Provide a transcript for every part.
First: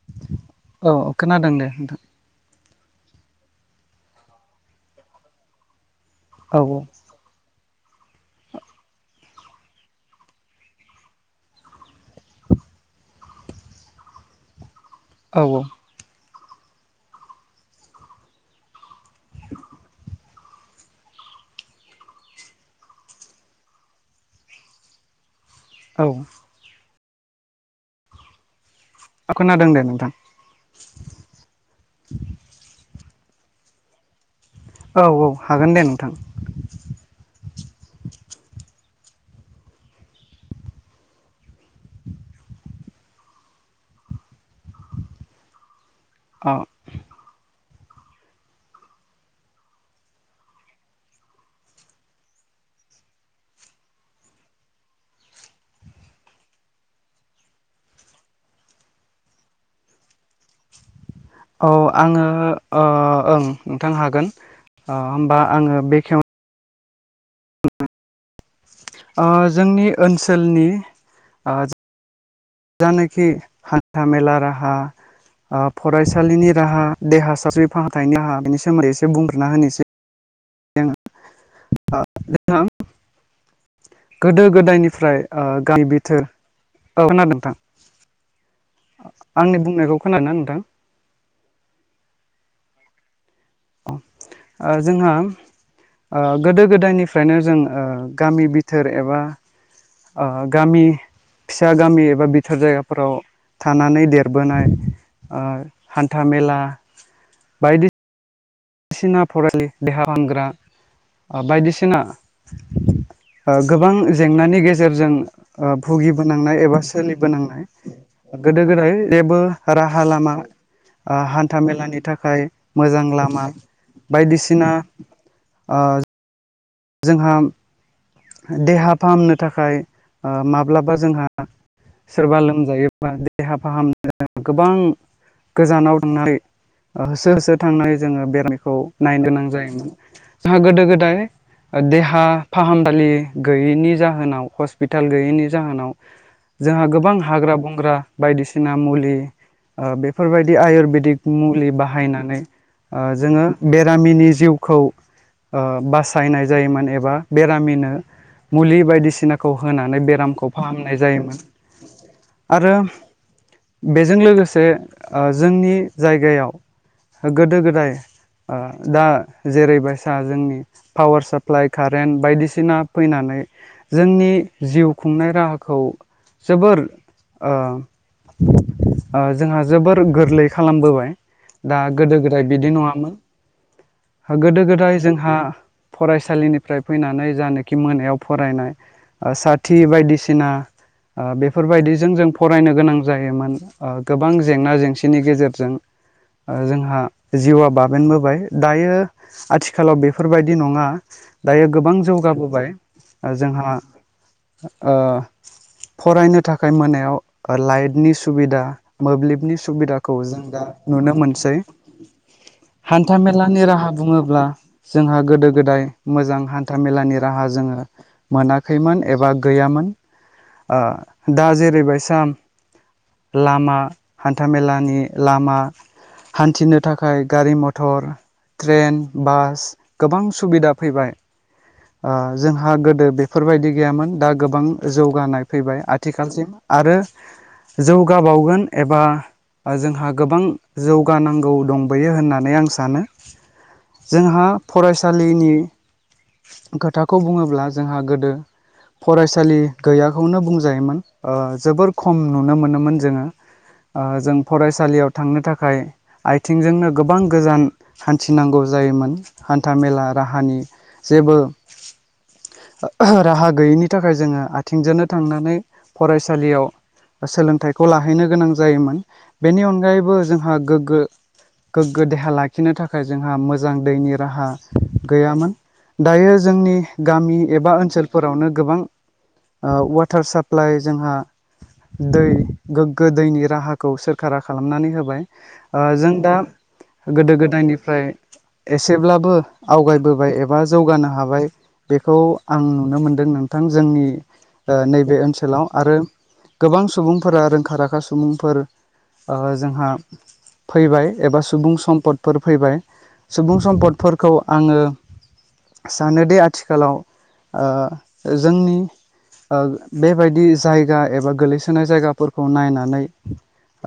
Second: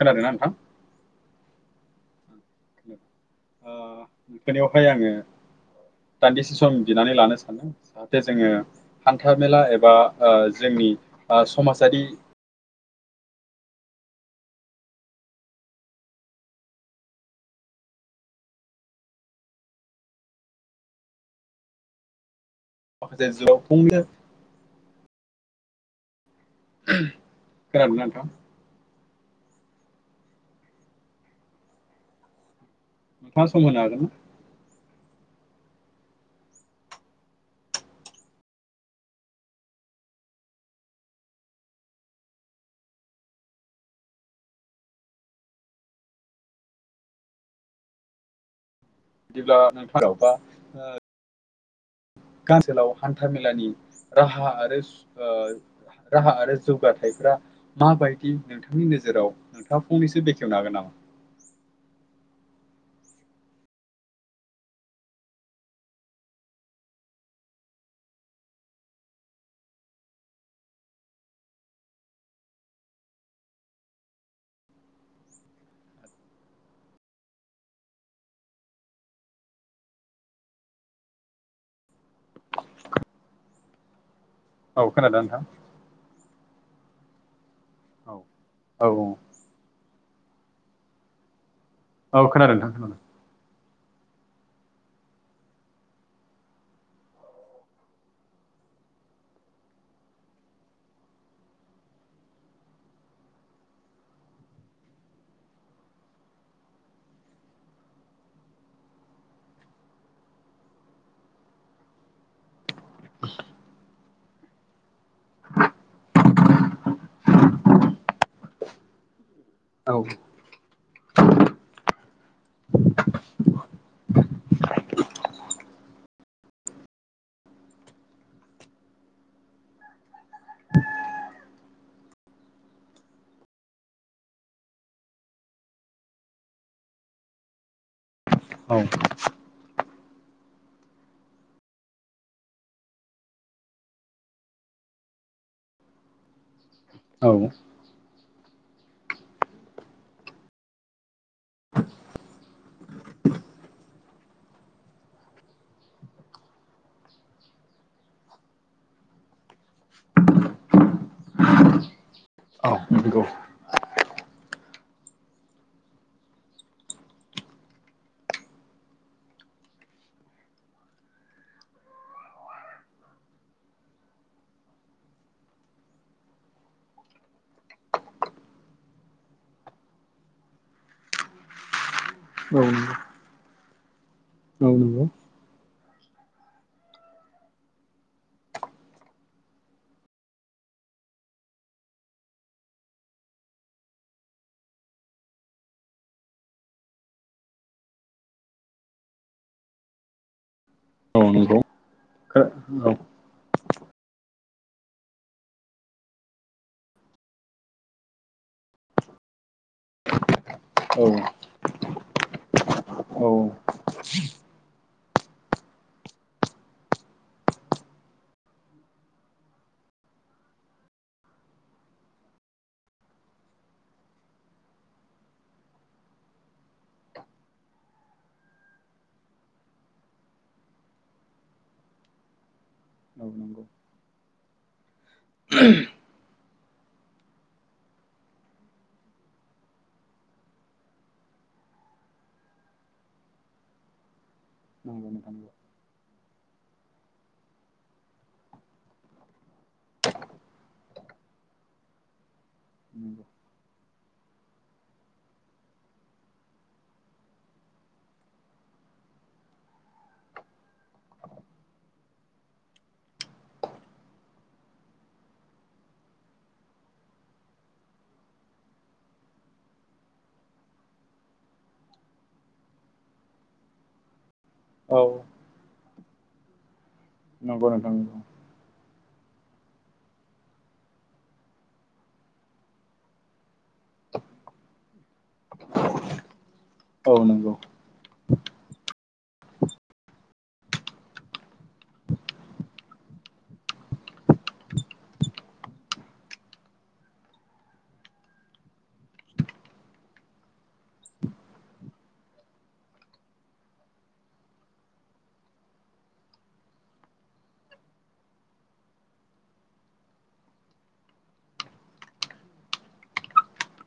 खोनादोंना नोंथां? औ खोनादों दे नोंथां। ओ नोंथांनियावहाय आङो दान्दिसे औ सम बिनानै लानो सानदों। जे जोङो हान्था मेला एबा ओ जोंनि ओ समाजारि औ औ। [unintelligible] औ। खोनादों ना नोंथां? ओ खोनादों दे नोंथां। थाङा सम होनो हागोन? औ औ हागोन दे नोंथां। ओ। बिदिब्ला [unintelligible] ओ सोलाव हान्थाामेलानि राहा आरो ओ राहा आरो जौगाथायफ्रा माबायदि नोंथांनि नोजोराव नोंथाङा फंनैसो बेखेवनो हागोन नामा? अ आङो ओ ओं नोंथां हागोन ओ होमबा आङो बेखेव ओ जोंनि ओनसोलनि ओ जानाखि हान्था मेला राहा ओ फरायसालिनि राहा देहा सावस्रि फाहामथायनि राहा बेनि सोमोन्दै एसे बुंग्रोना होनोसै। [unintelligible] गोदो औ गोदायनिफ्राय खोनादों नोंथां ओ गामि बिथोर औक्षखोनादों नोंथां? औ औ औ। आंनि बुंनायखौ खोनादों ना नोंथां? औ खोनादों नोंथां खोनादों। ओ जोंहा। ओ गोदो गोदायनिफ्रायनो जों ओ गामि बिथोर एबा ओ गामि फिसा गामि एबा बिथोर जायगाफोराव थानानै देरबोनाय ओ हान्थामेला बायदि सिना फरायलि देहा फाहामग्रा बायदिसिना। ओ गोबां जेंनानि गेजेरजों। ओ भुगिबोनांनाय एबा सोलिबोनांनाय। गोदो गोदाय जेबो राहा लामा ओ हान्थाामेलानि थाखाय मोजां लामा बायदिसिना ओ जोंहा देहा फाहामनो थाखाय ओ माब्लाबा जोंहा सोरबा लोमजायोब्ला देहा फाहामनो गोबां गोजानाव थांनानै ओ होसो होसो थांनानै जोङो बेराम -खौ औ नायनो गोनां जायोमोन जोंहा गोदो गोदाय ओ देहा फाहाम सालि गैयैनि जाहोनाव हस्पिटाल गैयैनि जाहोनाव जोंहा गोब बां औ हाग्रा बंग्रा बायदिसिना मुलि ओ बेफोरबायदि आयुरवेदिक मुलि बाहायनानै ओ जोङो बेरामिनि जिउखौ ओ बासायनाय जायोमोन एबा बे रामिनो मुलि बायदिसिनाखौ होनानै बेरामखौ फाहामनाय जायोमोन। आरो नोंगौ। [unintelligible] बेजों लोगोसे ओ जोंनि जायगायाव गोदो गोदाय ओ दा जेरैबायसा जोंनि पावार साप्लाइ कारेन्ट बायदिसिना फैनानै जोंनि जिउ खुंनाय राहाखौ जोबोर ओ ओ जोंहा जोबोर गोरलै खालामबोबाय। दा गोदो गोदाय नंगौ बिदि औ नङामोन गोदो गोदाय नंगौ जोंहा फरायसालिनिफ्राय फैनानै जानोखि मोनायाव फरायनाय साथि बायदिसिना ओ बेफोरबायदिजों जों फरायनो गोनां जायोमोन। ओ गोबां जेंना जेंसिनि गेजेरजों ओ जोंहा जिउआ बाबेनबोबाय दायो आथिखालाव बेफोरबायदि नङा औ नंगौ दायो गोबां जौगाबोबाय। औ जोंहा ओ फरायनो थाखाय मोनायाव लाइटनि सुबिदा मोब्लिबनि सुब सुबिदाखौ जों दा औ नुनो मोनसै। औ हान्थामेलानि राहा बुङोब्ला जोंहा गोदो गोदाय मोजां हान्था मेलानि राहा जोङो मोनाखैमोन एबा गैयामोन। ओ दा जेरैबाय साम लामा हान्थामेलानि लामा हान्थिनो थाखाय गारि मथर ट्रेन बास गोबां सुबिदा फैबाय ओ जोंहा गोदो नंगौ बेफोरबायदि गैयामोन दा गोबां जौगानाय फैबाय आथिखालसिम आरो जौगाबावगोन एबा ओ जोंहा गोबां जौगानांगौ दंबोयो होननानै आं सानो। जोंहा नंगौ नोंथां फरायसालिनि खोथाखौ बुङोब्ला जोंहा गोदो फरायसालि गैयाखौनो बुंजायोमोन ओ जोबोर खम नुनो मोनोमोन नंगौ जोङो। ओ जों फरायसालियाव थांनो थाखाय आइथिंजोंनो गोबां गोजान हान्थिनांगौ जायोमोन हान्थामेला राहानि जेबो आह राहा गैयैनि थाखाय जोङो आथिंजोंनो थांनानै फरायसालियाव सोलोंथाइखौ लाहैनो गोनां जायोमोन बेनि अनगायैबो जोंहा गोग्गो गोग्गो देहा लाखिनो थाखाय जोंहा मोजां दैनि राहा औ गैयामोन दायो जोंनि गामि नंगौ एबा नोंथां नंगौ ओनसोलफोरावनो गोबां ओ वाटार साप्लाइ जोंहा दै गोग्गो दैनि राहाखौ सोरखारा खालामनानै होबाय। ओ जों दा औ गोदो नंगौ गोदायनिफ फ्राय एसेब्लाबो आवगायबोबाय एब बा जौगानो हाबाय बेखौ आं नुनो मोनदों नोंथां जोंनि ओ नैबे ओनसोलाव आरो गोबां सुबुंफोरा रोंखा राखा सुबुंफोर ओ जोंहा फैबाय एबा सुबुं सम्पदफोर फैबाय सुबुं सम्पदफोरखौ आंङो सानोदि आथिखालाव ओ जोंनि ओ बेबायदि जायगा एबा गोलैसोनाय जायगाफोरखौ नायनानै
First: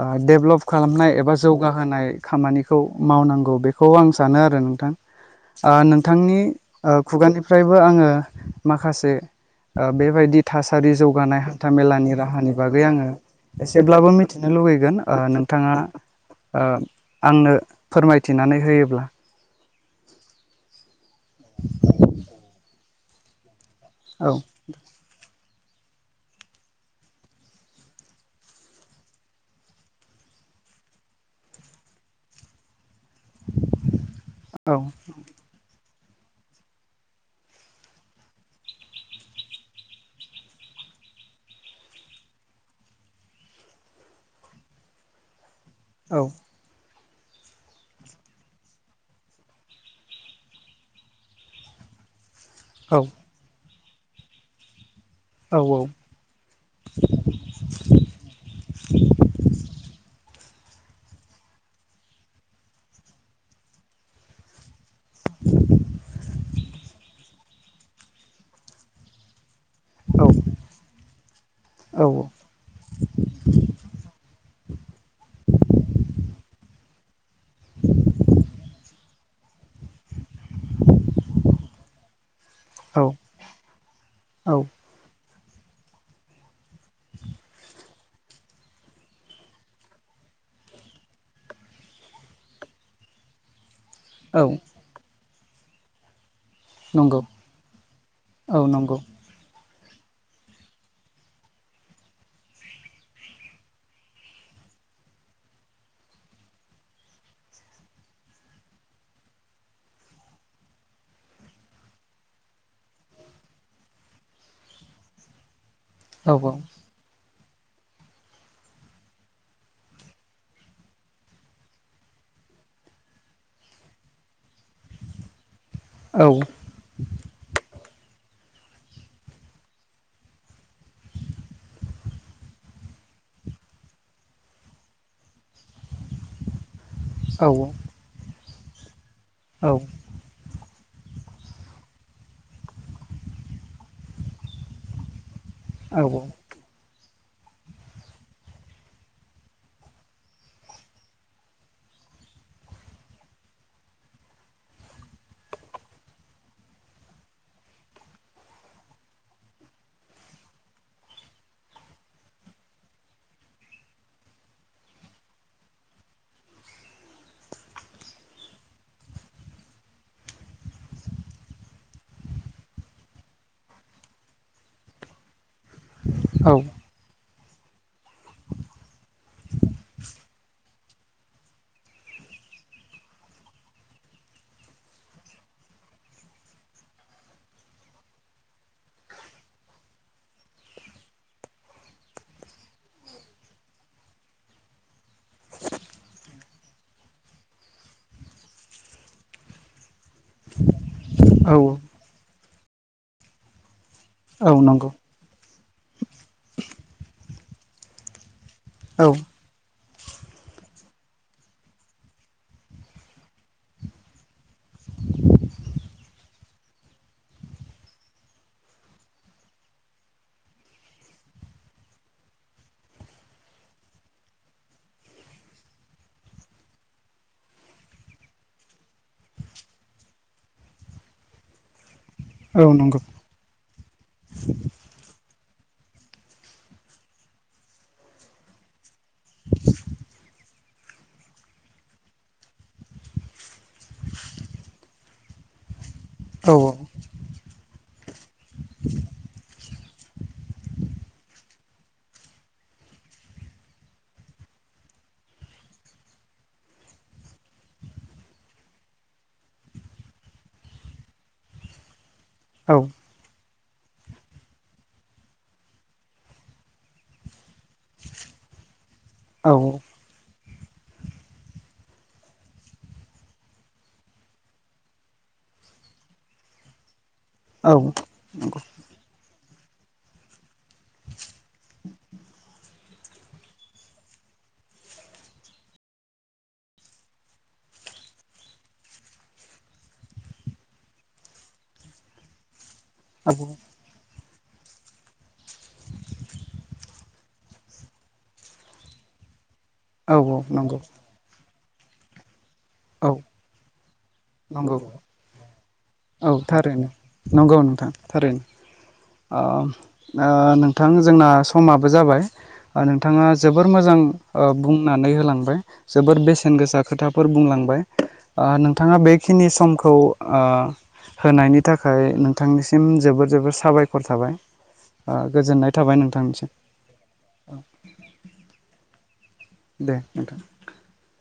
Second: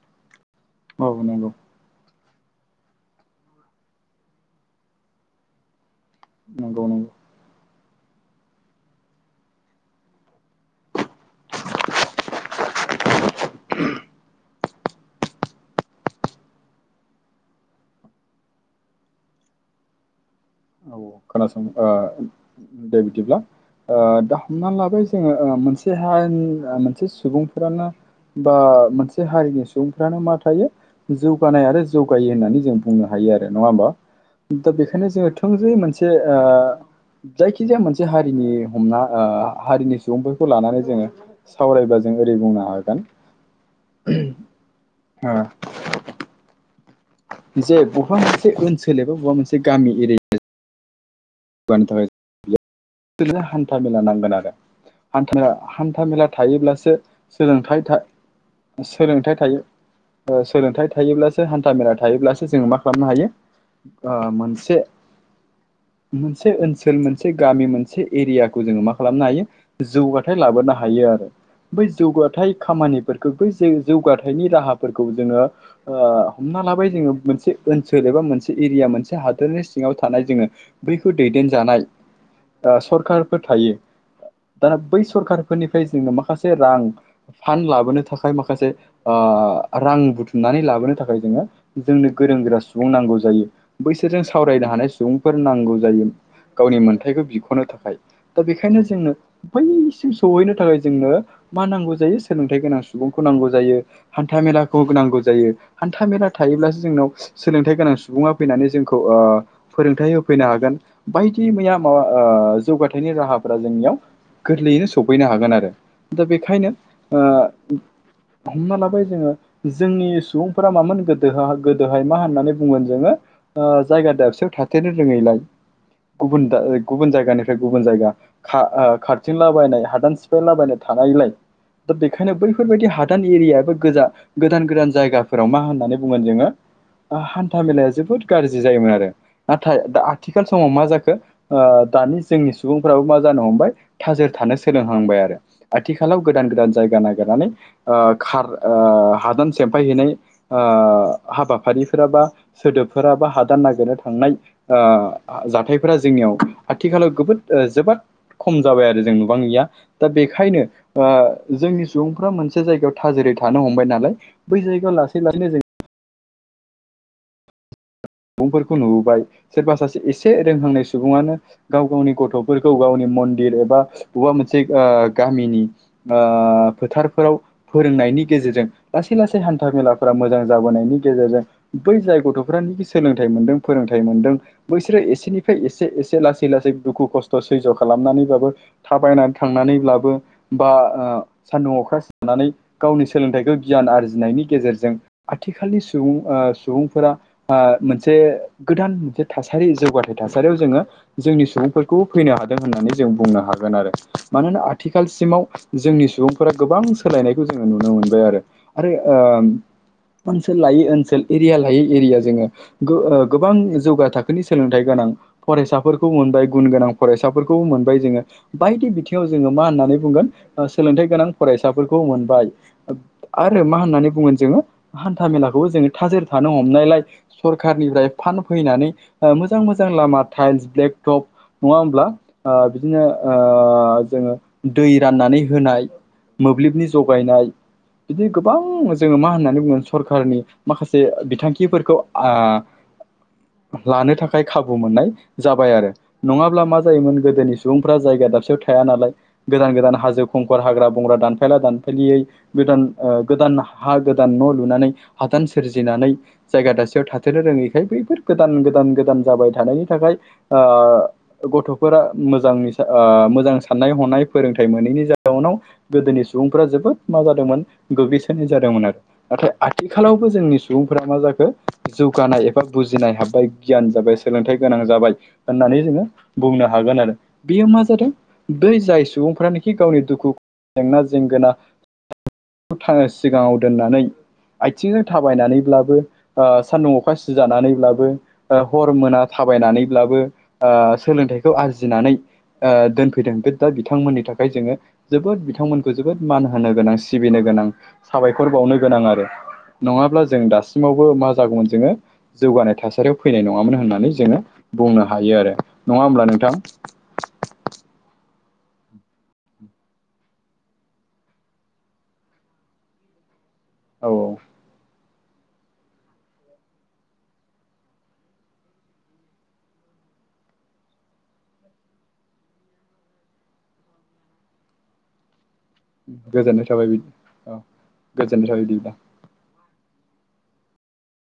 ओ डेभलप औ खालामनाय एबा नंगौ जौगा होनाय खामानिखौ मावनांगौ बेखौ आं सानो आरो नोंथां ओ नों थांनि नंगौ ओ नंगौ खुगानिफ्रायबो आंङो माखासे ओ बेबायदि थासारि जौगानाय हान्थाामेलानि राहानि बागै आंङो एसेब्लाबो मिथिनो लुुबैगोन ओ नोंथाङा ओ आंनो फोरमायथिनानै होयोब्ला। औ खोनासं ओ दे बिदिब्ला ओ औ दा हमनानै लाबाय ओ ओ मोनसे हानि उम मोनसे सुबुंफोरानो बा मोनसे हारिनि सुबुंफ्रानो मा थायो जौगानाय आरो जौगायो होननानै जों बुंनो हायो आरो नङा होमबा दा औ बेखायनो जोङो थोंजोे मोनसे ओ जायखिजाया मोनसे हारिनि हमना ओ हारिनि सुबुंफोरखौ लानानै जोडों सावरायबा जों ओरै बुंनो हागोन अम ओ औ जे बबेबा मोनसे ओनसोल एबा बबेबा मोनसे गामि एरिया बानि थाखाय गैया औ बिदिनो हान्थामेला नांगोन आरो हान्था- औ हान्थामेलानि थायोब्लासो सोलोंथाइ था सोलोंथाइ थायो ओ सोलोंथाइ थायोब्लासो हान्था मेला थायोब्लासो जोङो मा खालामनो हायो ओ मोनसे [inaudible] मोनसे ओनसोल मोनसे गामि मोनसे एरियाखौ जोङो मा खालामनो हायो औ जौगाथाय लाबोनो हायो आरो बै जौगाथायाइ खामानिफोर बै जौ जौगाथायाइनि राहाफोरखौ जोंङो ओ हमना लाबाय जोंङो मोनसे ओनसोल एबा मोनसे एरिया मोनसे हादरनि सिङाव थानाय जोंङो बैखौ दैदेन जानाय ओ औ सरखारफोर थायो दाना औ बै सरखार फोरनिफ्राय जोंनो माखासे रां फान् लाबोनो थाखाय माखासे ओ रां बुथुमनानै लाबोनो थाखाय जोङो जोंनो गोरों गोरा सुबुं नांगौ जायो। बैसोरजों औ सावरायनो हानाय सुबुंफोर नांगौ जायो। गावनि नंगौ मोनथायखौ बिख'नो थाखाय दा औ बेखायनो नंगौ जोंनो बैसिम सहैनो थाखाय जोंनो मा नांगौ जायो सोलोंथाइ गोनां सुबुंखौ नांगौ जायो। हान्था मेलाखौ नांगौ जायो हान्था मेला थायोब्लासो जोंनाव सोलोंथाइ गोनां सुबुडां फैनानै जोंखौ ओ फोरोंथाइ हो फैनो हागोन बायदि मैया माबा ओ जौगाथायाइनि राहाफोरा जोंनियाव गोरलैयैनो सफैनो हागोन आरो दा औ औ बेखायनो ओ हमना लाबाय जोङो जोंनि सुबुंफोरा मामोन गोदो गोदोहाय मा होननानै बुंगोन जोङो ओ जायगा दाबसेयाव थाथेरनो रोङैलाय औ गुबुन दा गुबुन जायगानिफ्राय गुबुन जायगा खा ओ खाारथिंलाबायनाय हादान सिफायलाबायनाय थानायलाय दा बेखायनो बैफोरबायदि हादान एरियाबो गोजा गोदान गोदान जायगाफोराव मा होननानै बुगोन जोङो ओ औ हान्था मेलाया जोबोद गाज्रि जायोमोन आरो। नाथाय दा आथिखाल समाव मा जाखो ओ दानि जोंनि सुबुंफ्राबो मा जानो हमबाय थाजिर थानो सोलोंहांबाय आरो। औ आथिखालाव औ गोदान गोदान जायगा नागिरनानै ओ खार ओ हादान सेमफायहैनाय ओ हाबाफारिफोरा बा सोदोबफोरा बा हादान नागिरनो थांनाय ओ जाथायफोरा जोंनियाव आथिखालाव गोबोद जोबोद खम जाबाय आरो जों नुबांडैं या। दा बेखायनो ओ जोंनि सुबुंफ्रा मोनसे जायगायाव थाजिरै थानो हमबाय नालाय बै जायगा लासै लांसैनो जों सुबुंफोरखौ नुबोबाय सोरबा सासे एसे रोंहांनाय सुबुङानो गाव गावनि गथफोरखौ गावनि मन्दिर एबा अबेबा मोनसे ओ गामिनि ओ औ। फोथारफोराव फोरोंनायनि गेजेरजों लासै लासै हान्था मेलाफोरा मोजां जाबोनायनि गेजेरजों बै जाय गथफ्रा सोलोंथाइ मोन्दों फोरोंथाइ मोन्दों बैसोरो एसेनिफ्राय एसे एसे लासै लासै दुखु खस्थ सैज खालामनानैबाबो थाबायना थांनानैब्लाबो बा ओ सान्दुं अखा सिनानै गावनि सोलोंथाइखौ गियान आरजिनायनि गेजेरजों आथिखालनि सुबुं ओ सुबुंफोरा ओ मोनसे गोदान मोनसे थासारि जौगाथाइ थासारियाव जोङो जोंनि औ सुबुंफोर खौ फैनो हादों होननानै जों बुंनो हागोन आरो औ मानोना नंगौ आथिखाल सिमाव जोंनि सुबुंफोरा गोबां सोलायनायखौ जोङो नुनो मोनबाय आरो। आरो औ ओ ओनसोल लायै ओनसोल एरिया लायै एरिया जोङो गो ओ गोबां जौगा थाखोनि सोलोंथाइ गोनां फरायसाफोरखौ मोनबाय गुन गोनां फरायसाफोरखौ मोनबाय जोङो। बायदि बिथिङाव जोङो मा होननानै बुंगोन ओ सोलोंथाइ गोनां फरायसाफोरखौ मोनबाय। आरो मा होननानै बुगोन जोङो हान्था मेलाखौबो जोङो थाजिर थानो हमनायलाय सरखारनिफ्राय फान फैनानै ओ मोजां मोजां लामा टाइलस ब्लेक टप नङा होमब्ला। ओ औ नंगौ बिदिनो ओ जोङो दै राननानै होनाय मोब्लिबनि जगायनाय बिदि गोबां जोङो मा होननानै बुङो सरखारनि माखासे बिथांखिफोरखौ ओ लानो थाखाय खाबु मोननाय जाबाय आरो औ नङाब्ला मा जायोमोन गोदोनि सुबुंफ्रा जायगा दाबसेयाव थाया नालाय गोदान गोदान हाजो खंखर हाग्रा बंग्रा दानफायला दानफायलियै गोदान ओ गोदान हा गोदान न लुनानै हादान सोरजिनानै जायगा दासि थाथेरनो रोङैखाय बैफोर गोदान गोदान गोदान जाबाय थानायनि थाखाय ओ गथफोरा मोजां ओ मोजां साननाय हनाय फोरोंथाइ मोनैनि जाउनाव गोदोनि सुबुंफोरा जोबोद मा जादोंमोन गोग्लैसोनाय जादोंमोन आरो। नाथाय औ नंगौ औ आथिखालावबो जोंनि सुबुंफोरा मा जाखो जौगानाय एबा बुजिनाय हाबबाय गियान जाबाय सोलोंथाइ गोनां जाबाय होननानै जोङो बुंनो हागोन आरो बेयो मा जादों बै जाय सुबुंफ्रानो थि गावनि दुखु जेंना जेंगोना सिगाङाव दोननानै आथिंजों थाबायनानैब्लाबो ओ सान्दुं अखा सिजानानैब्लाबो ओ हर मोना थाबायनानैब्लाबो ओ सोलोंथाइखौ आरजिनानै ओ दोनफैदों। बिथांमोननि थाखाय जोङो जोबोद बिथांमोनखौ जोबोद मान होनो गोनां सिबिनो गोनां। साबायखर बावनो गोनां आरो। नङाब्ला जों नंगौ दासिमावबो मा जागौमोन जोङो जौगानाय औ थासारियाव फैनाय नङामोन होननानै जोङो नंगौ बुंनो हायो आरो। नङा होमब्ला औ नोंथां? थारैनो नंगौ नोंथां थारैनो। ओ ओ नोंथां जोंना समाबो जाबाय नोंथाङा जोबोर मोजां औ ओ बुंनानै होलांबाय जोबोर बेसेन गोसा खोथाफोर बुंलांबाय ओ नोंथाङा बे खिनि समखौ ओ होनायनि थाखाय नोंथांनिसिम जोबोर जोबोर साबायखर थाबाय ओ गोजोननाय थाबाय नोंथांनिसिम गोजोननाय थाबाय बिदि औ गोजोननाय थाबाय बिदिबा। दे नोंथां।